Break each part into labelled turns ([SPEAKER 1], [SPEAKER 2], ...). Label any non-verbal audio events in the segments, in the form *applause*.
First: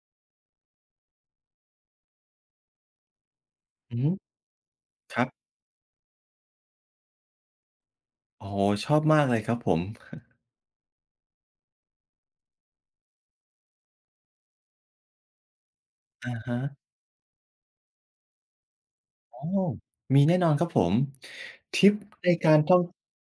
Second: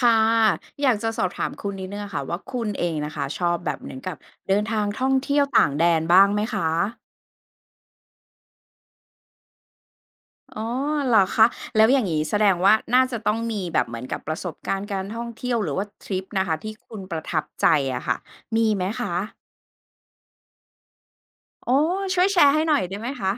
[SPEAKER 1] ค่ะอยากจะสอบถามคุณนิดนึ่งอะค่ะว่าคุณเองนะคะชอบแบบเหมื
[SPEAKER 2] อื
[SPEAKER 1] อ
[SPEAKER 2] อ
[SPEAKER 1] น
[SPEAKER 2] ฮึ
[SPEAKER 1] กับเดินทางท่อง
[SPEAKER 2] ครั
[SPEAKER 1] เที่ยว
[SPEAKER 2] บ
[SPEAKER 1] ต่างแดนบ้างไหมคะ
[SPEAKER 2] โอ้โฮชอบมากเลยครับผม
[SPEAKER 1] อ๋อเหรอคะแล้วอย่างนี้แสดงว่าน่าจะต้องมีแบบเหมือนกับประสบการณ์การท่องเที่ยวหรือว่าทริป
[SPEAKER 2] อะ
[SPEAKER 1] นะคะ
[SPEAKER 2] ฮะ
[SPEAKER 1] ที่คุณประทับใจอะค่ะมีไหมคะ
[SPEAKER 2] อ๋อมีแน่นอนครับผม
[SPEAKER 1] อ๋อ
[SPEAKER 2] ทริป
[SPEAKER 1] ช่วย
[SPEAKER 2] ใน
[SPEAKER 1] แช
[SPEAKER 2] กา
[SPEAKER 1] ร์
[SPEAKER 2] ร
[SPEAKER 1] ให้ห
[SPEAKER 2] ท่
[SPEAKER 1] น่
[SPEAKER 2] อ
[SPEAKER 1] อ
[SPEAKER 2] ง
[SPEAKER 1] ยได้ไหมคะ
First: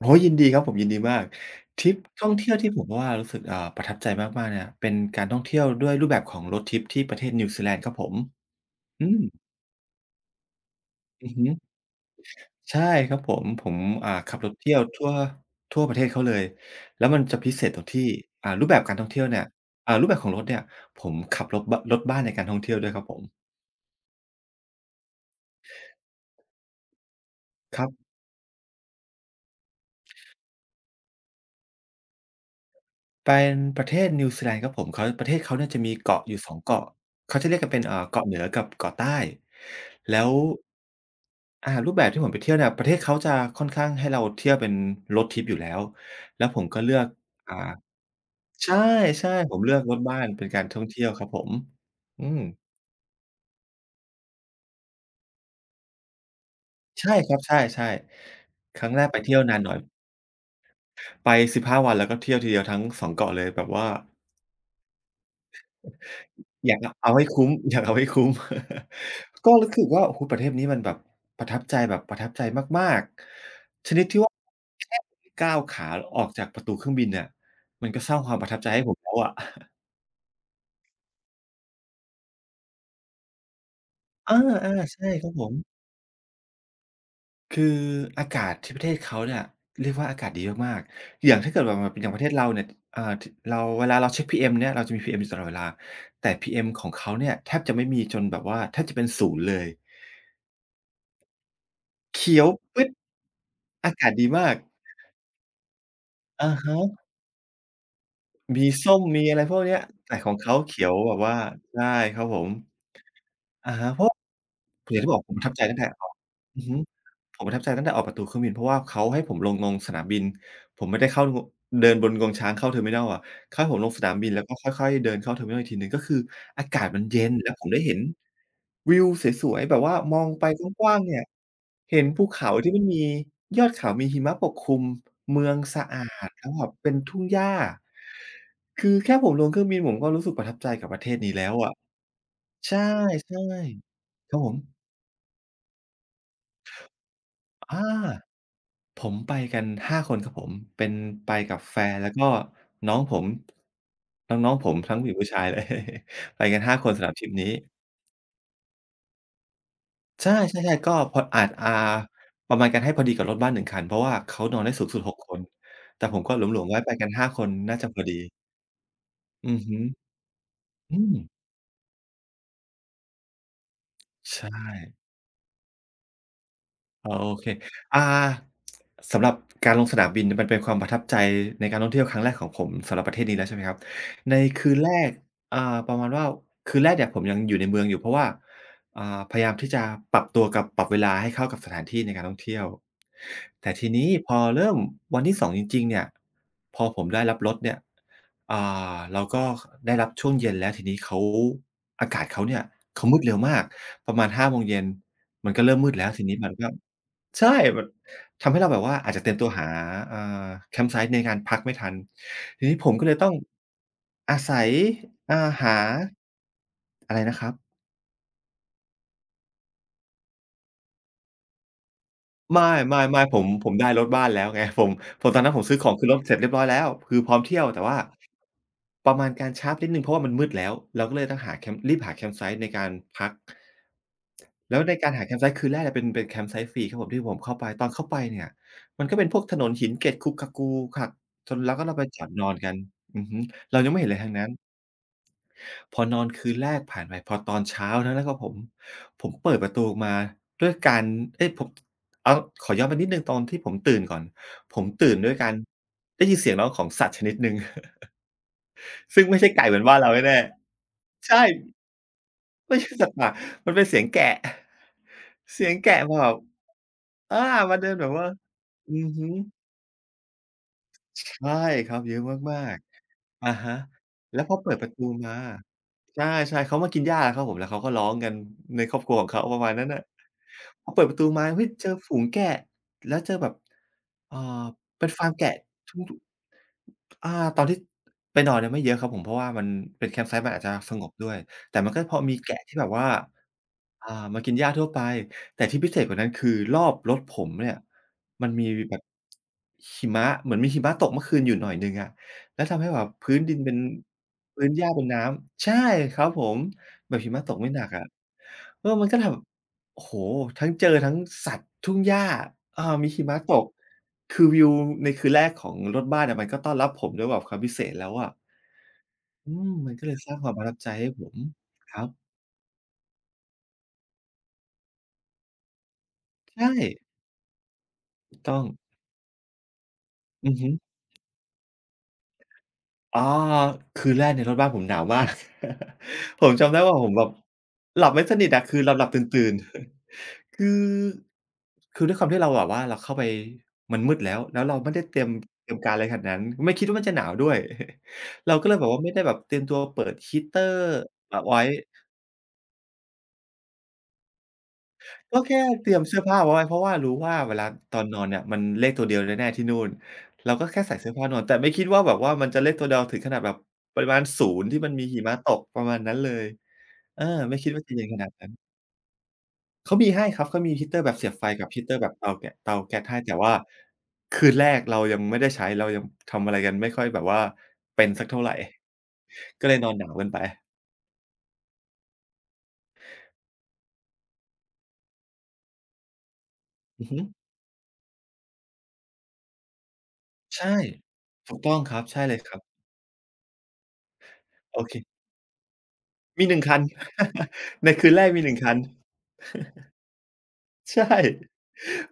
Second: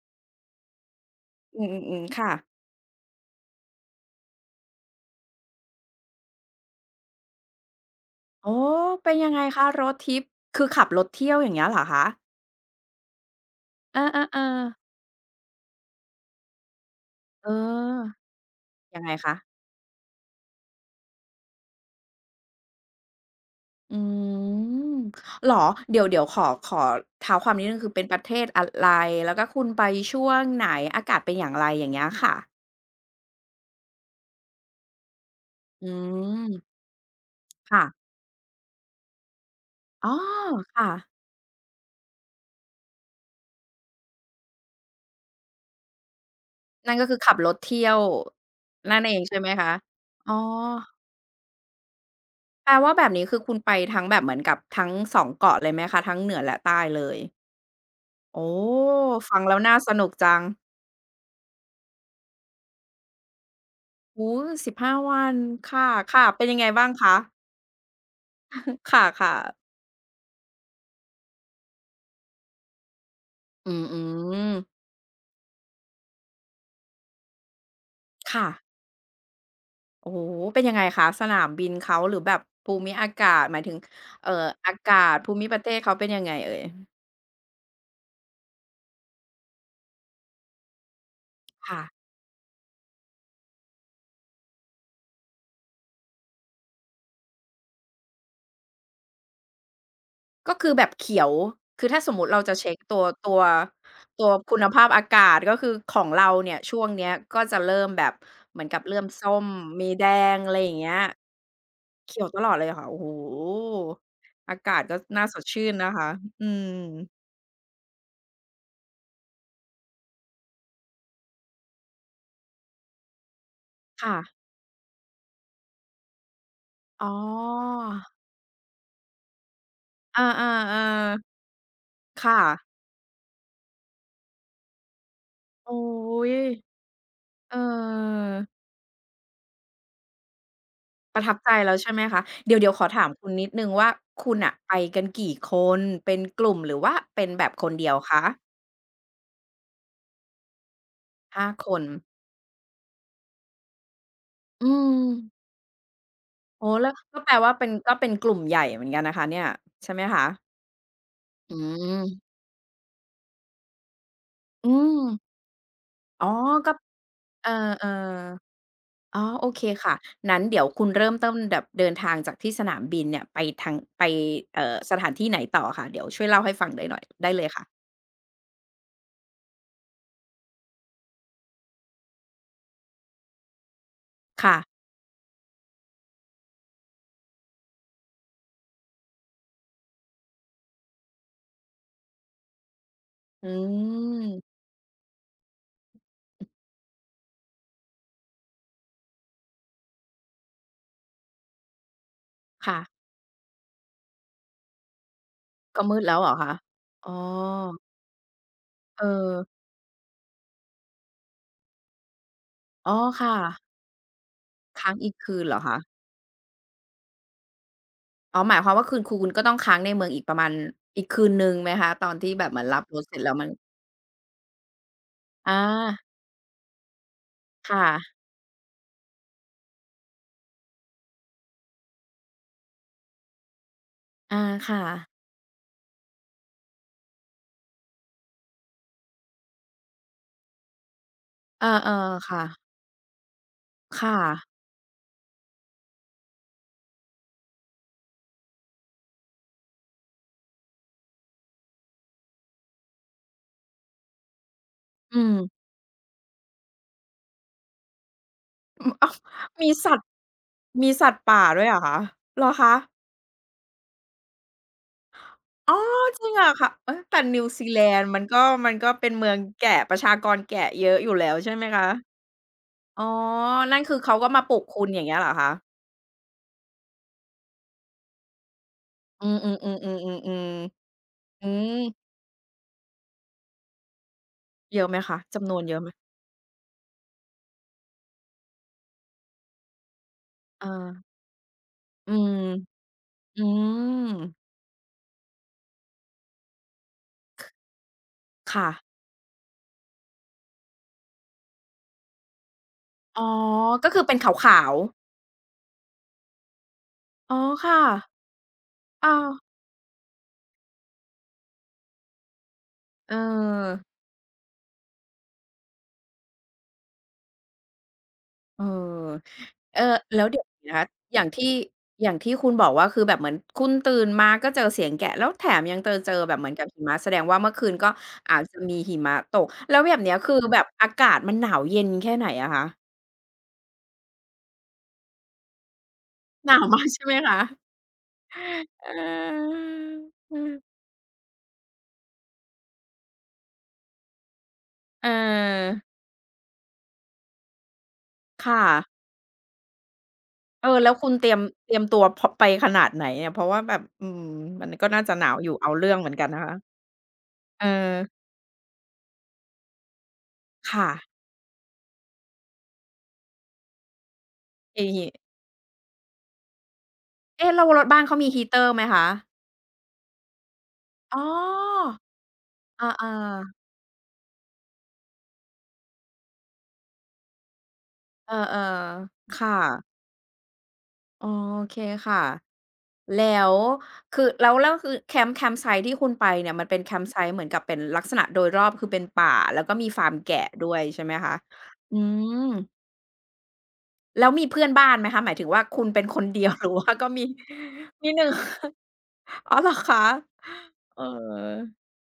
[SPEAKER 2] โอ้โฮยินดีครับผมยินดีมาก
[SPEAKER 1] อืมอื
[SPEAKER 2] ท
[SPEAKER 1] ม
[SPEAKER 2] ริ
[SPEAKER 1] อื
[SPEAKER 2] ป
[SPEAKER 1] ม
[SPEAKER 2] ท่
[SPEAKER 1] ค่ะ
[SPEAKER 2] องเที่ยวที่ผมว่ารู้สึกประทับใจมากๆเนี่ยเป็นการท่องเที่ยวด้วยรูปแบบของ Road Trip ที่ประเทศนิวซีแลนด์ครับผม
[SPEAKER 1] อ๋อ
[SPEAKER 2] อื
[SPEAKER 1] เป็น
[SPEAKER 2] ม
[SPEAKER 1] ยังไงคะรถทริปคือขับรถ
[SPEAKER 2] อื
[SPEAKER 1] เที่
[SPEAKER 2] อ
[SPEAKER 1] ยว
[SPEAKER 2] ฮึ
[SPEAKER 1] อย่างเงี้ยเหรอคะ
[SPEAKER 2] ใช่ครับผม
[SPEAKER 1] เออเออ
[SPEAKER 2] ขั
[SPEAKER 1] เอ
[SPEAKER 2] บ
[SPEAKER 1] อ
[SPEAKER 2] รถเที่ยวทั่วประเทศเขาเลยแล้วมันจะ
[SPEAKER 1] เอ
[SPEAKER 2] พิเศษตรง
[SPEAKER 1] อ
[SPEAKER 2] ที่รูปแบบการ
[SPEAKER 1] ยัง
[SPEAKER 2] ท่อ
[SPEAKER 1] ไง
[SPEAKER 2] งเที่ยว
[SPEAKER 1] คะ
[SPEAKER 2] เนี่ยรูปแบบของรถเนี่ยผมขับรถบ้านในการท่องเที่ยวด้วยครับผม
[SPEAKER 1] อืมเหรอเดี๋ยวขอเท้าความนิดหนึ่
[SPEAKER 2] ค
[SPEAKER 1] ง
[SPEAKER 2] รั
[SPEAKER 1] คื
[SPEAKER 2] บ
[SPEAKER 1] อเป็นประเทศอะไรแล้วก็คุณไปช่วงไหนอากาศเป็นอย่างไรอย่างเงี้ยค่ะ
[SPEAKER 2] เป็นประเทศนิวซีแลนด์ครับผมเขาประเทศเขาเนี่ยจะ
[SPEAKER 1] อื
[SPEAKER 2] มีเกาะอยู่สอง
[SPEAKER 1] ม
[SPEAKER 2] เกาะเขาจะเรียกกันเป็น
[SPEAKER 1] ค่ะ
[SPEAKER 2] เกาะเหนือกับเกาะใต้
[SPEAKER 1] อ๋อ
[SPEAKER 2] แล้ว
[SPEAKER 1] ค่ะ
[SPEAKER 2] รูปแบบที่ผมไปเที่ยวเนี่ยประเทศเขาจะค่อนข้างให้เราเที่ยวเป็น road trip อยู่แล้วแล้วผมก็เลื
[SPEAKER 1] นั่น
[SPEAKER 2] อ
[SPEAKER 1] ก็
[SPEAKER 2] ก
[SPEAKER 1] คือขับร
[SPEAKER 2] อ่า
[SPEAKER 1] ถเที่ยว
[SPEAKER 2] ใช
[SPEAKER 1] นั่นเอง
[SPEAKER 2] ่
[SPEAKER 1] ใช่ไหม
[SPEAKER 2] ๆผม
[SPEAKER 1] คะ
[SPEAKER 2] เลือกรถบ้าน
[SPEAKER 1] อ๋อ
[SPEAKER 2] เป็นการท่องเที่ยวครับผมอืม
[SPEAKER 1] แปลว่าแบบนี้คือคุณไปทั้งแบบเหมือนกับทั้งสองเกาะเลยไหมคะทั้งเหนือและใต้เล
[SPEAKER 2] ใช่
[SPEAKER 1] ย
[SPEAKER 2] ครับใช่
[SPEAKER 1] โอ้
[SPEAKER 2] ๆครั้งแรกไปเที่
[SPEAKER 1] ฟั
[SPEAKER 2] ยว
[SPEAKER 1] งแล้
[SPEAKER 2] นา
[SPEAKER 1] ว
[SPEAKER 2] นหน่อ
[SPEAKER 1] น่า
[SPEAKER 2] ย
[SPEAKER 1] สนุกจัง
[SPEAKER 2] ไป15วันแล้วก็เที่ยวทีเดียวทั้งสองเกาะเลยแบบว่า
[SPEAKER 1] โอ้โฮสิบห้าวันค่ะๆเป็นยังไง
[SPEAKER 2] อยาก
[SPEAKER 1] บ้าง
[SPEAKER 2] เอา
[SPEAKER 1] คะ
[SPEAKER 2] ให้คุ้ม *laughs* อยากเอาให้คุ้ม
[SPEAKER 1] ค่ะ
[SPEAKER 2] *laughs* ก็รู้
[SPEAKER 1] ๆ
[SPEAKER 2] สึกว่าโอ้โฮประเทศนี้มันแบบประทับใจแบบประทับใจมาก
[SPEAKER 1] อื
[SPEAKER 2] ๆชนิดที่ว่า
[SPEAKER 1] มๆ
[SPEAKER 2] แค่ก้าวขาออกจากประตูเครื่องบินน่ะมันก็สร้างความป
[SPEAKER 1] ค่ะ
[SPEAKER 2] ระทับใจให้ผมแล้วอะ
[SPEAKER 1] โอ้โฮเป็นยังไงคะสนามบินเขาหรือแบบภูมิอากาศหมายถึงเอ่
[SPEAKER 2] *laughs*
[SPEAKER 1] อ
[SPEAKER 2] อา
[SPEAKER 1] อา
[SPEAKER 2] ๆ
[SPEAKER 1] กา
[SPEAKER 2] ใช่
[SPEAKER 1] ศ
[SPEAKER 2] ครั
[SPEAKER 1] ภู
[SPEAKER 2] บผ
[SPEAKER 1] มิป
[SPEAKER 2] ม
[SPEAKER 1] ระเทศเขาเป็นยังไงเอ่ย
[SPEAKER 2] คืออากาศที่ประเทศเขาเนี่ยเรียกว่าอากาศดีมากๆอย่างถ้าเกิด
[SPEAKER 1] ค่ะ
[SPEAKER 2] แบบอย่างประเทศเราเนี่ยอ่าทเราเวลาเราเช็ก PM เนี่ยเราจะมี PM อยู่ตลอดเวลาแต่ PM ของเขาเนี่ยแทบจะไม่มีจนแบบว่าแทบจะเป็นศูนย์เลย
[SPEAKER 1] ก็คือแบบเขียวคือถ้าสมมุติ
[SPEAKER 2] เขี
[SPEAKER 1] เรา
[SPEAKER 2] ยว
[SPEAKER 1] จะเช็ก
[SPEAKER 2] ปึ๊ดอากาศ
[SPEAKER 1] ตั
[SPEAKER 2] ดี
[SPEAKER 1] ว
[SPEAKER 2] มาก
[SPEAKER 1] คุณภาพอากาศก็คือของเรา
[SPEAKER 2] อะ
[SPEAKER 1] เนี่ย
[SPEAKER 2] ฮะ
[SPEAKER 1] ช่วงเนี้ยก็จะเริ่มแบบเหมือ
[SPEAKER 2] มี
[SPEAKER 1] นกับเริ่
[SPEAKER 2] ส้ม
[SPEAKER 1] ม
[SPEAKER 2] มี
[SPEAKER 1] ส้
[SPEAKER 2] อะไร
[SPEAKER 1] ม
[SPEAKER 2] พวกเนี้ย
[SPEAKER 1] มีแด
[SPEAKER 2] แต่ขอ
[SPEAKER 1] ง
[SPEAKER 2] ง
[SPEAKER 1] อะ
[SPEAKER 2] เขา
[SPEAKER 1] ไรอย่าง
[SPEAKER 2] เขี
[SPEAKER 1] เงี้
[SPEAKER 2] ยว
[SPEAKER 1] ย
[SPEAKER 2] แบบว่าใช่ค
[SPEAKER 1] เขี
[SPEAKER 2] รั
[SPEAKER 1] ยว
[SPEAKER 2] บ
[SPEAKER 1] ต
[SPEAKER 2] ผ
[SPEAKER 1] ล
[SPEAKER 2] ม
[SPEAKER 1] อดเลยค่ะโอ้โฮ
[SPEAKER 2] อะฮะเพราะ
[SPEAKER 1] อากาศ
[SPEAKER 2] อ
[SPEAKER 1] ก็
[SPEAKER 2] ย่างที่บอก
[SPEAKER 1] น่า
[SPEAKER 2] ผ
[SPEAKER 1] ส
[SPEAKER 2] มป
[SPEAKER 1] ด
[SPEAKER 2] ระทับใจ
[SPEAKER 1] ชื่น
[SPEAKER 2] ตั้งแต่
[SPEAKER 1] นะ
[SPEAKER 2] อ
[SPEAKER 1] คะ
[SPEAKER 2] อก
[SPEAKER 1] อื
[SPEAKER 2] อือฮึ
[SPEAKER 1] ม
[SPEAKER 2] ผมประทับใจตั้งแต่ออกประตูเครื่องบินเพราะว่าเขาให้ผมลงสนามบินผมไม่ได้เดินบนงวงช้างเข้าเทอร์มินัลอะเขาให้ผมลงสนา
[SPEAKER 1] ค่ะ
[SPEAKER 2] มบินแล้วก็ค่อยๆเดินเข้าเทอร์มินัลอีกทีหนึ่งก็คืออากาศมั
[SPEAKER 1] อ๋
[SPEAKER 2] น
[SPEAKER 1] อ
[SPEAKER 2] เย็นแล้วผมได้เห็นวิวสวยๆแบบว่ามอ
[SPEAKER 1] อา
[SPEAKER 2] งไปกว้างๆเนี่ย
[SPEAKER 1] ๆ
[SPEAKER 2] เห็น
[SPEAKER 1] ๆค
[SPEAKER 2] ภูเขาที่
[SPEAKER 1] ่ะ
[SPEAKER 2] มันมียอดเขามีหิมะปกคลุมเมือง
[SPEAKER 1] โอ๊
[SPEAKER 2] สะอาด
[SPEAKER 1] ย
[SPEAKER 2] แล้วแบบเป็นทุ่งหญ้า
[SPEAKER 1] เออ
[SPEAKER 2] คือแค่ผมลงเครื่องบินผมก็รู้สึกประทับใจกับประเท
[SPEAKER 1] ป
[SPEAKER 2] ศ
[SPEAKER 1] ระ
[SPEAKER 2] นี้
[SPEAKER 1] ทับใจ
[SPEAKER 2] แล้ว
[SPEAKER 1] แล้
[SPEAKER 2] อะ
[SPEAKER 1] วใช่ไหมคะเดี๋ยวเดี๋ยว
[SPEAKER 2] ใช่
[SPEAKER 1] ขอถามคุณนิดหนึ่งว่า
[SPEAKER 2] ๆค
[SPEAKER 1] คุ
[SPEAKER 2] รั
[SPEAKER 1] ณ
[SPEAKER 2] บผ
[SPEAKER 1] น่ะ
[SPEAKER 2] ม
[SPEAKER 1] ไปกันกี่คนเป็นกลุ่มหรือว่าเป็นแบบคน
[SPEAKER 2] อา
[SPEAKER 1] เดียวคะ
[SPEAKER 2] ผมไปกัน5คนครับผมเป็นไป
[SPEAKER 1] 5
[SPEAKER 2] กับ
[SPEAKER 1] ค
[SPEAKER 2] แฟ
[SPEAKER 1] น
[SPEAKER 2] นแล้วก็น้องผมน้องๆผ
[SPEAKER 1] อื
[SPEAKER 2] ม
[SPEAKER 1] ม
[SPEAKER 2] ทั้งผู้หญิงผู้ชายเลย *laughs* ไปกัน
[SPEAKER 1] โอ้โฮ
[SPEAKER 2] 5ค
[SPEAKER 1] แล้ว
[SPEAKER 2] นสำหรับ
[SPEAKER 1] ก็
[SPEAKER 2] ทริ
[SPEAKER 1] แป
[SPEAKER 2] ป
[SPEAKER 1] ล
[SPEAKER 2] นี้
[SPEAKER 1] ว่าเป็นก็เป็นกลุ่มใหญ่เหมือนกันนะคะเนี่ยใช่ไหมคะ
[SPEAKER 2] ใช่ๆๆก็พออาจ
[SPEAKER 1] อืม
[SPEAKER 2] ประมาณกันให้พอดีกับรถบ้านหนึ่งคันเพราะว่าเขานอน
[SPEAKER 1] อื
[SPEAKER 2] ได้สูง
[SPEAKER 1] ม
[SPEAKER 2] สุด6คนแต่ผม
[SPEAKER 1] อ๋อ
[SPEAKER 2] ก็หลวมๆ
[SPEAKER 1] ก็
[SPEAKER 2] ไว้ไปกัน5ค
[SPEAKER 1] เอ
[SPEAKER 2] น
[SPEAKER 1] อ
[SPEAKER 2] น่าจะพอดี
[SPEAKER 1] ๆอ๋อโอ
[SPEAKER 2] อื
[SPEAKER 1] เค
[SPEAKER 2] อฮึ
[SPEAKER 1] ค่ะนั้นเดี๋ยวคุณ
[SPEAKER 2] อื
[SPEAKER 1] เริ่ม
[SPEAKER 2] ม
[SPEAKER 1] ต้นแบบเดินทางจากที่สนามบินเนี่ยไปทางไป
[SPEAKER 2] ใช่
[SPEAKER 1] สถานที่ไหนต่อคะเดี๋ยวช่วยเล่าให้ฟังได้หน่อย
[SPEAKER 2] อ๋อ
[SPEAKER 1] ได้
[SPEAKER 2] โอ
[SPEAKER 1] เล
[SPEAKER 2] เค
[SPEAKER 1] ยค่ะ
[SPEAKER 2] อ่าสำหรับการลงสนามบินมันเป็นความประทับใจในการท่องเที่ยวครั้งแรกของผมสำหรับประเทศนี้แล้วใช่ไหมครับใน
[SPEAKER 1] ค่ะ
[SPEAKER 2] คืนแรกประมาณว่าคืนแรกเนี่ยผมยังอยู่ในเมืองอยู่เพราะว่าพยายามที่จะปรับตัวกับปรับเวลาให้เข้ากับสถานที่ในการท่องเที่ยว
[SPEAKER 1] อื
[SPEAKER 2] แต่ทีนี้พอ
[SPEAKER 1] ม
[SPEAKER 2] เริ่มวันที่วันที่ 2จริงๆเนี่ยพอผมได้รับรถเนี่ยอ่เราก็ได้รับช่วงเย็นแล้วทีนี้เขาอากาศเขาเนี่ย
[SPEAKER 1] ค่ะ
[SPEAKER 2] เขามืดเร็วมากประมาณ5 โมงเย็นโมงเย็นมันก็เริ่ม
[SPEAKER 1] ก็
[SPEAKER 2] มืด
[SPEAKER 1] มืด
[SPEAKER 2] แล้ว
[SPEAKER 1] แล้ว
[SPEAKER 2] ที
[SPEAKER 1] เหรอ
[SPEAKER 2] นี้มั
[SPEAKER 1] คะ
[SPEAKER 2] นก็
[SPEAKER 1] อ๋
[SPEAKER 2] ใช่
[SPEAKER 1] อ
[SPEAKER 2] มันทำให้เราแบบว่า
[SPEAKER 1] เออ
[SPEAKER 2] อาจจะเตรียมตัวหาอ่าแคมป์ไซต์ในการพักไม่ทันทีนี้ผ
[SPEAKER 1] อ๋
[SPEAKER 2] ม
[SPEAKER 1] อ
[SPEAKER 2] ก็เลยต้อ
[SPEAKER 1] ค่ะ
[SPEAKER 2] งอาศัย
[SPEAKER 1] ค้างอีก
[SPEAKER 2] อ่า
[SPEAKER 1] คืนเหรอ
[SPEAKER 2] หา
[SPEAKER 1] คะ
[SPEAKER 2] อะไรนะครับ
[SPEAKER 1] อ๋อหมายความว่าคืนคุณคุณก็ต้องค้างในเมืองอีกประมาณอีกคืนหนึ่งไหมคะ ตอนที่แบบเหมือน
[SPEAKER 2] ไม่
[SPEAKER 1] รับร
[SPEAKER 2] ไม่
[SPEAKER 1] ถเสร็จ
[SPEAKER 2] ไม่
[SPEAKER 1] แล้วมัน
[SPEAKER 2] ผมได้รถบ้านแล้วไง *laughs* ผมตอนนั้
[SPEAKER 1] อา
[SPEAKER 2] นผมซื้อของขึ้นรถเสร็จเรียบร้อยแล้วคือพร้อมเที่ยวแต่ว่า
[SPEAKER 1] ค่ะ
[SPEAKER 2] ประมาณการช้าไปนิดหนึ่งเพราะว่ามันมืดแล้วเราก็เลยต้องหาแคมป์รีบหาแคมป์ไซต์ในการพัก
[SPEAKER 1] อา
[SPEAKER 2] แล้
[SPEAKER 1] ค่ะ
[SPEAKER 2] วในการหาแคมป์ไซต์คืนแรกเนี่ยเป็นแคมป์ไซต์ฟรีครับผมที่ผมเข้าไปตอนเข้าไปเนี่ยมันก็เป็นพวกถนนหินเกล็ดขรุขระขระจน
[SPEAKER 1] เออ
[SPEAKER 2] แล้วก็เราไปจอ
[SPEAKER 1] ๆ
[SPEAKER 2] ด
[SPEAKER 1] ค่ะ
[SPEAKER 2] นอนกันอือฮึเรายังไม่เห็นอะ
[SPEAKER 1] ค่ะ
[SPEAKER 2] ไรทั้งนั้น พอนอนคืนแรกผ่านไปพอตอนเช้านะแล้วก็ผมเปิดประตูออกมาด้วยการเอ๊ยผมเอาขอย้อนไปนิดหนึ่งตอนที่ผมตื่นก่อนผมตื่
[SPEAKER 1] อื
[SPEAKER 2] นด้วยการ
[SPEAKER 1] ม
[SPEAKER 2] ได้ยินเสียงร้องของสัตว์ชนิดหนึ่ง
[SPEAKER 1] อืมอ้าว
[SPEAKER 2] *laughs* ซึ่งไม่ใช่ไก่
[SPEAKER 1] มี
[SPEAKER 2] เหมือน
[SPEAKER 1] สั
[SPEAKER 2] บ้า
[SPEAKER 1] ต
[SPEAKER 2] น
[SPEAKER 1] ว์
[SPEAKER 2] เราแน่
[SPEAKER 1] มีสัตว์
[SPEAKER 2] ๆ
[SPEAKER 1] ป่า
[SPEAKER 2] ใช่
[SPEAKER 1] ด้วยเหรอคะเหรอคะ
[SPEAKER 2] ไม่ใช่สัตว์ป่ามันเป็นเสียงแกะ *laughs* เสีย
[SPEAKER 1] อ๋อ
[SPEAKER 2] งแกะมา
[SPEAKER 1] จริ
[SPEAKER 2] แบ
[SPEAKER 1] ง
[SPEAKER 2] บ
[SPEAKER 1] เหรอคะเอ๊ยแต่นิ
[SPEAKER 2] อา
[SPEAKER 1] วซี
[SPEAKER 2] มา
[SPEAKER 1] แล
[SPEAKER 2] เดิน
[SPEAKER 1] น
[SPEAKER 2] แบ
[SPEAKER 1] ด์
[SPEAKER 2] บ
[SPEAKER 1] มัน
[SPEAKER 2] ว่า
[SPEAKER 1] ก็มันก็
[SPEAKER 2] อื
[SPEAKER 1] เป็
[SPEAKER 2] อ
[SPEAKER 1] น
[SPEAKER 2] ฮึ
[SPEAKER 1] เมืองแกะประชากรแกะเยอะอยู่แล้วใช่
[SPEAKER 2] ใช่
[SPEAKER 1] ไหมคะ
[SPEAKER 2] ครับเยอะมาก
[SPEAKER 1] อ๋อ
[SPEAKER 2] ๆ อะฮะ
[SPEAKER 1] นั่นคือเขาก็
[SPEAKER 2] แล้
[SPEAKER 1] มา
[SPEAKER 2] ว
[SPEAKER 1] ป
[SPEAKER 2] พอ
[SPEAKER 1] ลุก
[SPEAKER 2] เปิด
[SPEAKER 1] คุ
[SPEAKER 2] ป
[SPEAKER 1] ณ
[SPEAKER 2] ระ
[SPEAKER 1] อ
[SPEAKER 2] ตู
[SPEAKER 1] ย่างเงี้ยเหรอ
[SPEAKER 2] มา
[SPEAKER 1] คะ
[SPEAKER 2] ใช่ๆเขามากินหญ้าครับผมแล้วเขาก็ร้องกันในครอบครัวข
[SPEAKER 1] อื
[SPEAKER 2] อง
[SPEAKER 1] ม
[SPEAKER 2] เขา
[SPEAKER 1] อื
[SPEAKER 2] ป
[SPEAKER 1] ม
[SPEAKER 2] ระ
[SPEAKER 1] อื
[SPEAKER 2] มาณ
[SPEAKER 1] ม
[SPEAKER 2] นั้
[SPEAKER 1] อื
[SPEAKER 2] น
[SPEAKER 1] ม
[SPEAKER 2] น่ะ
[SPEAKER 1] อืมอืม
[SPEAKER 2] พอเปิดประตูมา
[SPEAKER 1] อื
[SPEAKER 2] เฮ้ย
[SPEAKER 1] ม
[SPEAKER 2] เจอฝูงแกะแล้วเจอแบบเอ่อ
[SPEAKER 1] เยอะไหม
[SPEAKER 2] เป็น
[SPEAKER 1] คะ
[SPEAKER 2] ฟาร์ม
[SPEAKER 1] จำน
[SPEAKER 2] แกะ
[SPEAKER 1] วนเยอะไหม
[SPEAKER 2] ทุก อาตอนที่ไปนอนเนี่ยไม่เยอะครับผมเพราะว่ามันเป็นแคมป์ไซต์มันอา
[SPEAKER 1] เอ
[SPEAKER 2] จจะ
[SPEAKER 1] อ
[SPEAKER 2] สงบด้วยแต่มันก็
[SPEAKER 1] อื
[SPEAKER 2] พอ
[SPEAKER 1] ม
[SPEAKER 2] มีแกะที่แบบว่า
[SPEAKER 1] อืม
[SPEAKER 2] อ่ามากินหญ้าทั่วไปแต่ที่พิเศษกว่านั้นคือรอบรถผมเนี่ยมันมี
[SPEAKER 1] ค่ะ
[SPEAKER 2] แบบหิมะเหมือนมีหิมะตกเมื่อคืนอยู่หน่อยหนึ่งอะแล้วทำให้แบบ
[SPEAKER 1] อ๋อ
[SPEAKER 2] พื้นดินเป็น
[SPEAKER 1] ก็คือเป็นขา
[SPEAKER 2] พื้น
[SPEAKER 1] ว
[SPEAKER 2] หญ้า
[SPEAKER 1] ๆ
[SPEAKER 2] เป็นน้ำใช่ครับผมแบบหิ
[SPEAKER 1] อ๋อ
[SPEAKER 2] มะตกไม่ห
[SPEAKER 1] ค่ะ
[SPEAKER 2] นักอะ เออมัน
[SPEAKER 1] อ้า
[SPEAKER 2] ก็แบ
[SPEAKER 1] ว
[SPEAKER 2] บโอ้โฮทั้งเจอทั้งสัตว์ทุ่งหญ้ามี
[SPEAKER 1] เออ
[SPEAKER 2] หิมะตก คือวิวในคืนแรกของรถบ้านอะมันก็ต้อนรับผมด้วยแบบความพิเศษแล้วอะ
[SPEAKER 1] เออ
[SPEAKER 2] อืม
[SPEAKER 1] เออ
[SPEAKER 2] มันก็เลย
[SPEAKER 1] แล้ว
[SPEAKER 2] สร้าง
[SPEAKER 1] เดี๋ย
[SPEAKER 2] ค
[SPEAKER 1] ว
[SPEAKER 2] วามประทับ
[SPEAKER 1] นะ
[SPEAKER 2] ใจให้
[SPEAKER 1] อ
[SPEAKER 2] ผ
[SPEAKER 1] ย่าง
[SPEAKER 2] ม
[SPEAKER 1] ที่
[SPEAKER 2] ครั
[SPEAKER 1] อ
[SPEAKER 2] บ
[SPEAKER 1] ย่างที่คุณบอกว่าคือแบบเหมือนคุณตื่นมาก็เจอเสียงแกะแล้วแถมยังเจอแบบเหมือนกับ
[SPEAKER 2] ใช่
[SPEAKER 1] หิมะแสดงว่าเมื่อคืนก็
[SPEAKER 2] ถู
[SPEAKER 1] อา
[SPEAKER 2] ก
[SPEAKER 1] จจะ
[SPEAKER 2] ต้อง
[SPEAKER 1] มีหิมะตกแล้วแบบเนี้ยคือ
[SPEAKER 2] อื
[SPEAKER 1] แบ
[SPEAKER 2] อ
[SPEAKER 1] บ
[SPEAKER 2] ฮึ
[SPEAKER 1] อากาศมันหนาวเย็นแค่ไหนอะคะ
[SPEAKER 2] อาคืนแรกเนี่ยรถบ้านผมหนาวมาก *laughs* ผ
[SPEAKER 1] ห
[SPEAKER 2] ม
[SPEAKER 1] นาว
[SPEAKER 2] จำได้
[SPEAKER 1] มาก
[SPEAKER 2] ว่า
[SPEAKER 1] ใช่
[SPEAKER 2] ผ
[SPEAKER 1] ไหม
[SPEAKER 2] มแบบ
[SPEAKER 1] คะ
[SPEAKER 2] หลับไม่สนิทอะคือ
[SPEAKER 1] เอ
[SPEAKER 2] หลับหลั
[SPEAKER 1] อ
[SPEAKER 2] บตื่นๆ
[SPEAKER 1] เอ
[SPEAKER 2] *laughs* คือ
[SPEAKER 1] อ
[SPEAKER 2] คือด้วยความที่เราแบบว่าเราเข้าไปมันมืดแล้วแล้วเราไม่ได้
[SPEAKER 1] เออ
[SPEAKER 2] เตรียมเตรียมการอะไรขนาดนั้นไม่คิดว่ามันจะหนาวด้วย *laughs* เรา
[SPEAKER 1] ค่ะ
[SPEAKER 2] ก็เลยแบบว่าไม่ได้แบบเตรียมตัวเปิดฮีตเตอ
[SPEAKER 1] เออ
[SPEAKER 2] ร์
[SPEAKER 1] แล้วคุณเตรียม
[SPEAKER 2] เอาไว้
[SPEAKER 1] เตรียมตัวพไปขนาดไหนอะเพราะว่าแบบอืมมันก็น่าจะหนาว
[SPEAKER 2] ก็
[SPEAKER 1] อยู่
[SPEAKER 2] แค่
[SPEAKER 1] เอา
[SPEAKER 2] เต
[SPEAKER 1] เรื่อ
[SPEAKER 2] รี
[SPEAKER 1] ง
[SPEAKER 2] ยม
[SPEAKER 1] เหมือน
[SPEAKER 2] เสื้อ
[SPEAKER 1] กัน
[SPEAKER 2] ผ้า
[SPEAKER 1] นะคะ
[SPEAKER 2] ไว้เพราะว่ารู้ว่าเว
[SPEAKER 1] เอ
[SPEAKER 2] ลา
[SPEAKER 1] อ
[SPEAKER 2] ตอนนอนเนี่ยมันเลขตัวเดียวแน่ๆที่นู่นเราก็แค่
[SPEAKER 1] ค่ะ
[SPEAKER 2] ใส่เสื้อผ้านอนแต่ไม่คิดว่าแบบว่ามันจะเลขตัวเดียวถึงขนาดแบบปริมาณศูนย์ที่
[SPEAKER 1] ไอ้
[SPEAKER 2] มันมีหิมะตกประมาณนั้นเลยเออ
[SPEAKER 1] เอ๊ะ
[SPEAKER 2] ไม่
[SPEAKER 1] แล้ว
[SPEAKER 2] คิด
[SPEAKER 1] ร
[SPEAKER 2] ว่า
[SPEAKER 1] ถ
[SPEAKER 2] จะ
[SPEAKER 1] บ้าน
[SPEAKER 2] เย็นข
[SPEAKER 1] เขา
[SPEAKER 2] นา
[SPEAKER 1] มี
[SPEAKER 2] ดนั้น
[SPEAKER 1] heater ไหมคะ
[SPEAKER 2] เขามีให้ครับเขามี heater แบบ
[SPEAKER 1] อ๋
[SPEAKER 2] เสียบไฟกับ
[SPEAKER 1] อ
[SPEAKER 2] heater แบบเตาแกะเตา
[SPEAKER 1] อ
[SPEAKER 2] แก๊ส
[SPEAKER 1] า
[SPEAKER 2] ให้แต่
[SPEAKER 1] ๆ
[SPEAKER 2] ว่าคืนแรกเรายังไม่ได้ใช้เรายังทำอะไรกันไม่ค่อยแบบว่าเป็นสัก
[SPEAKER 1] เออ
[SPEAKER 2] เท่าไร
[SPEAKER 1] ๆค่ะ
[SPEAKER 2] ก็เลยนอนหนาวกันไป
[SPEAKER 1] อ๋อโอเคค่ะแล้วคือแล้วแล้วคือแคมป์ไซต์ที่คุณไปเนี่ยมันเป็นแคม
[SPEAKER 2] อือ
[SPEAKER 1] ป์ไซ
[SPEAKER 2] ฮึ
[SPEAKER 1] ต์เหมือนกับเป็นลักษณะโดยรอบคือเป็นป่าแล้วก็มีฟาร์มแกะด้
[SPEAKER 2] ใช่
[SPEAKER 1] วยใช่ไหมคะ
[SPEAKER 2] ถูกต้องค
[SPEAKER 1] อื
[SPEAKER 2] รับใช่เลย
[SPEAKER 1] ม
[SPEAKER 2] ครับ
[SPEAKER 1] แล้วมีเพื่อน
[SPEAKER 2] โอ
[SPEAKER 1] บ้านไหม
[SPEAKER 2] เค
[SPEAKER 1] คะหมายถึงว่าคุณเป็นคนเดี
[SPEAKER 2] มี
[SPEAKER 1] ยว
[SPEAKER 2] ห
[SPEAKER 1] *laughs*
[SPEAKER 2] นึ่ง
[SPEAKER 1] หรือ
[SPEAKER 2] คัน
[SPEAKER 1] ว่าก็มี
[SPEAKER 2] *laughs* ในคื
[SPEAKER 1] มี
[SPEAKER 2] น
[SPEAKER 1] ห
[SPEAKER 2] แร
[SPEAKER 1] นึ่
[SPEAKER 2] ก
[SPEAKER 1] ง
[SPEAKER 2] มีหนึ่งคัน *laughs*
[SPEAKER 1] *laughs* อ๋อเหรอคะเออ
[SPEAKER 2] ใช่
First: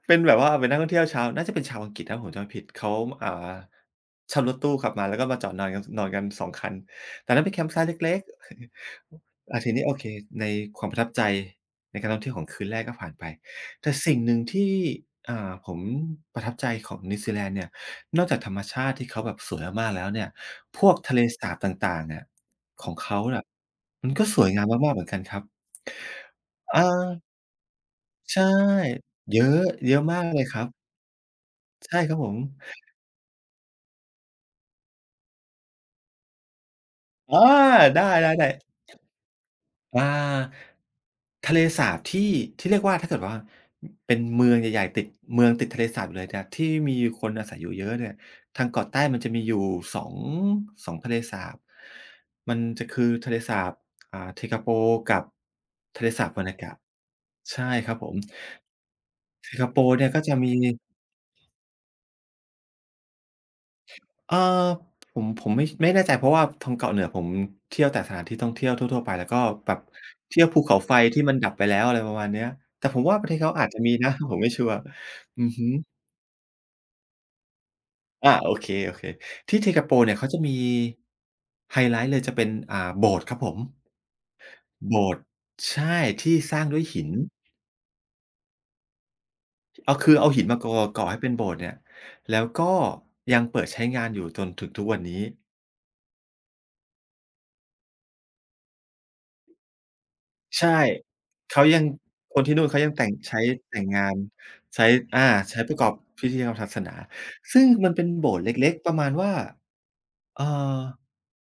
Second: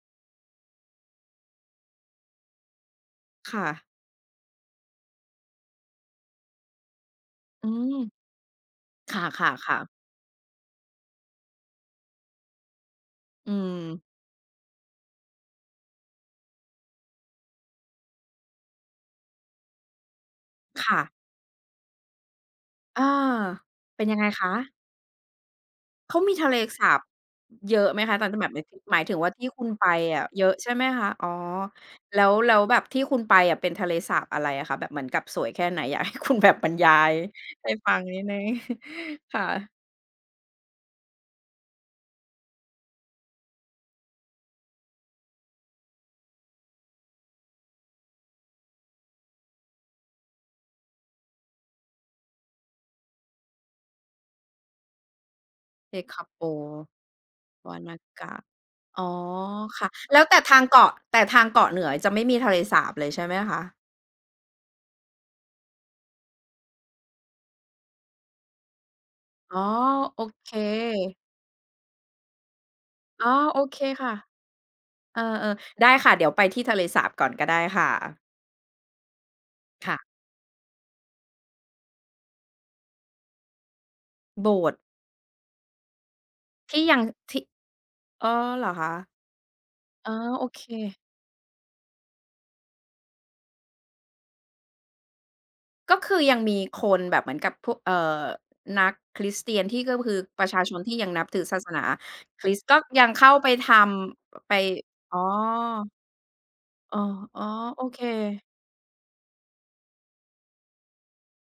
[SPEAKER 2] เป็นแบบว่าเป็นนักท่องเที่ยวชาวน่าจะเป็นชาวอังกฤษถ้าผมจำไม่ผิดเขาอ่า
[SPEAKER 1] ค่ะ
[SPEAKER 2] เช่ารถตู้ขับมาแล้วก็มาจอดนอนกันนอนกัน2คันแต่นั้นเป็นแค
[SPEAKER 1] อื
[SPEAKER 2] มป์ไซต์เล็ก
[SPEAKER 1] ม
[SPEAKER 2] ๆ
[SPEAKER 1] ค่
[SPEAKER 2] *laughs* ที
[SPEAKER 1] ะ
[SPEAKER 2] นี้
[SPEAKER 1] ๆ
[SPEAKER 2] โอ
[SPEAKER 1] ๆ
[SPEAKER 2] เคในความประทับใจในการท่องเที่ยวของคืนแรกก็ผ่านไป
[SPEAKER 1] อืม
[SPEAKER 2] แต่สิ่งหนึ่งที่ผมประทับใจของนิวซีแลนด์เนี่ยนอกจากธรรมชาติที่เขาแบบสวยมากๆแล้วเนี่ยพวก
[SPEAKER 1] ค่ะ
[SPEAKER 2] ทะเลสาบต่างๆอะของ
[SPEAKER 1] เออ
[SPEAKER 2] เขาน่ะ
[SPEAKER 1] เป็น
[SPEAKER 2] มัน
[SPEAKER 1] ยังไง
[SPEAKER 2] ก็สวย
[SPEAKER 1] คะ
[SPEAKER 2] งามมากๆเหมือนกันครับ
[SPEAKER 1] เขามีทะเล
[SPEAKER 2] อา
[SPEAKER 1] สาบเยอะไหมคะตอนนั้น
[SPEAKER 2] ใช่
[SPEAKER 1] แบบหมายหมายถึงว่า
[SPEAKER 2] เย
[SPEAKER 1] ที่
[SPEAKER 2] อะ
[SPEAKER 1] คุณไป
[SPEAKER 2] เยอะมา
[SPEAKER 1] อะ
[SPEAKER 2] กเล
[SPEAKER 1] เย
[SPEAKER 2] ย
[SPEAKER 1] อะ
[SPEAKER 2] ครับ
[SPEAKER 1] ใช่ไหมคะอ๋อ
[SPEAKER 2] ใช่ครับ
[SPEAKER 1] แล้
[SPEAKER 2] ผ
[SPEAKER 1] ว
[SPEAKER 2] ม
[SPEAKER 1] แล้วแบบที่คุณไปอะเป็นทะเลสาบอะไรอะคะแบบเหมือนกับสวยแค่ไหนอยากให้คุณแบบบรรยาย
[SPEAKER 2] อา
[SPEAKER 1] ให้ฟัง
[SPEAKER 2] ได้
[SPEAKER 1] นิดหนึ่ง
[SPEAKER 2] ๆๆ
[SPEAKER 1] *laughs* ค่ะ
[SPEAKER 2] อาทะเลสาบที่ที่เรียกว่าถ้าเกิดว่าเป็นเมืองใหญ่ๆติดเมืองติดทะเลสาบอยู่เลยเนี่ยที่มีคนอาศัยอยู่เยอะเนี่ยทางเกาะใต้มันจะมีอยู่สองสองทะเลสาบมันจะคือทะเลสาบเทกาโปกับ
[SPEAKER 1] เซ
[SPEAKER 2] ทะเล
[SPEAKER 1] คั
[SPEAKER 2] สา
[SPEAKER 1] ป
[SPEAKER 2] บ
[SPEAKER 1] โป
[SPEAKER 2] วานากะใช่
[SPEAKER 1] วา
[SPEAKER 2] ครั
[SPEAKER 1] นา
[SPEAKER 2] บผม
[SPEAKER 1] กะอ๋อ
[SPEAKER 2] เทกาโป
[SPEAKER 1] ค่ะ
[SPEAKER 2] เนี่ย
[SPEAKER 1] แล้
[SPEAKER 2] ก็
[SPEAKER 1] ว
[SPEAKER 2] จะ
[SPEAKER 1] แต่
[SPEAKER 2] มี
[SPEAKER 1] ทางเกาะแต่ทางเกาะเหนือจะไม่มีทะเลสาบเลยใช่ไหมคะ
[SPEAKER 2] เอ่อผมไม่แน่ใจเพราะว่าทางเกาะเหนือผมเที่ยวแต่สถานที่ท่องเที่ยวทั่วๆไปแล้วก็
[SPEAKER 1] อ๋อ
[SPEAKER 2] แบบ
[SPEAKER 1] โอ
[SPEAKER 2] เที่ยว
[SPEAKER 1] เค
[SPEAKER 2] ภูเขาไฟที่มันดับไปแล้วอะไรประมาณเนี้ยแต่ผมว่าประ
[SPEAKER 1] อ๋อ
[SPEAKER 2] เทศเขา
[SPEAKER 1] โอ
[SPEAKER 2] อาจ
[SPEAKER 1] เค
[SPEAKER 2] จะมีนะ
[SPEAKER 1] ค่ะ
[SPEAKER 2] *laughs* ผมไม่ชัวร์
[SPEAKER 1] เอ
[SPEAKER 2] อือ
[SPEAKER 1] อ
[SPEAKER 2] ฮึ
[SPEAKER 1] ๆได้ค่ะเดี๋ยวไปที่ทะเลสาบก่อนก็ได้ค่ะ
[SPEAKER 2] โอเคๆที่สิงคโปร์เนี่ย
[SPEAKER 1] ค่ะ
[SPEAKER 2] เขาจะมีไฮไลต์เลยจะเป็นโบสถ์ครับผม
[SPEAKER 1] โบสถ์
[SPEAKER 2] โบสถ์ใช่ที่สร้างด้
[SPEAKER 1] ที่
[SPEAKER 2] วย
[SPEAKER 1] ยัง
[SPEAKER 2] หิน
[SPEAKER 1] ที่อ๋อเหรอคะ
[SPEAKER 2] เอา
[SPEAKER 1] อ๋อ
[SPEAKER 2] คือเอาหิ
[SPEAKER 1] โอ
[SPEAKER 2] นมา
[SPEAKER 1] เค
[SPEAKER 2] ก่อก่อให้เป็นโบสถ์เนี่ยแล้วก็ยังเปิดใช้งานอยู่จนถึงทุกวันนี้
[SPEAKER 1] ก็คือยังมีคนแบบเหมือนกับพวกนักคริสเตียนที่ก็คือประชา
[SPEAKER 2] ใช่
[SPEAKER 1] ชนที่ยังนับถือศา
[SPEAKER 2] เขา
[SPEAKER 1] ส
[SPEAKER 2] ยั
[SPEAKER 1] นา
[SPEAKER 2] งค
[SPEAKER 1] ค
[SPEAKER 2] น
[SPEAKER 1] ริ
[SPEAKER 2] ที่
[SPEAKER 1] ส
[SPEAKER 2] นู่
[SPEAKER 1] ต์
[SPEAKER 2] น
[SPEAKER 1] ก็
[SPEAKER 2] เขายัง
[SPEAKER 1] ยั
[SPEAKER 2] แต่
[SPEAKER 1] ง
[SPEAKER 2] ง
[SPEAKER 1] เข้า
[SPEAKER 2] ใช้
[SPEAKER 1] ไปท
[SPEAKER 2] แต่งงาน
[SPEAKER 1] ำไป
[SPEAKER 2] ใช้
[SPEAKER 1] อ๋อ
[SPEAKER 2] อาใช้ประกอบพิธีกรรมทางศาสนา
[SPEAKER 1] อ๋ออ๋อ
[SPEAKER 2] ซึ่ง
[SPEAKER 1] โอ
[SPEAKER 2] มัน
[SPEAKER 1] เค
[SPEAKER 2] เป็นโบสถ์เล็กๆประมาณว่าเอ่อ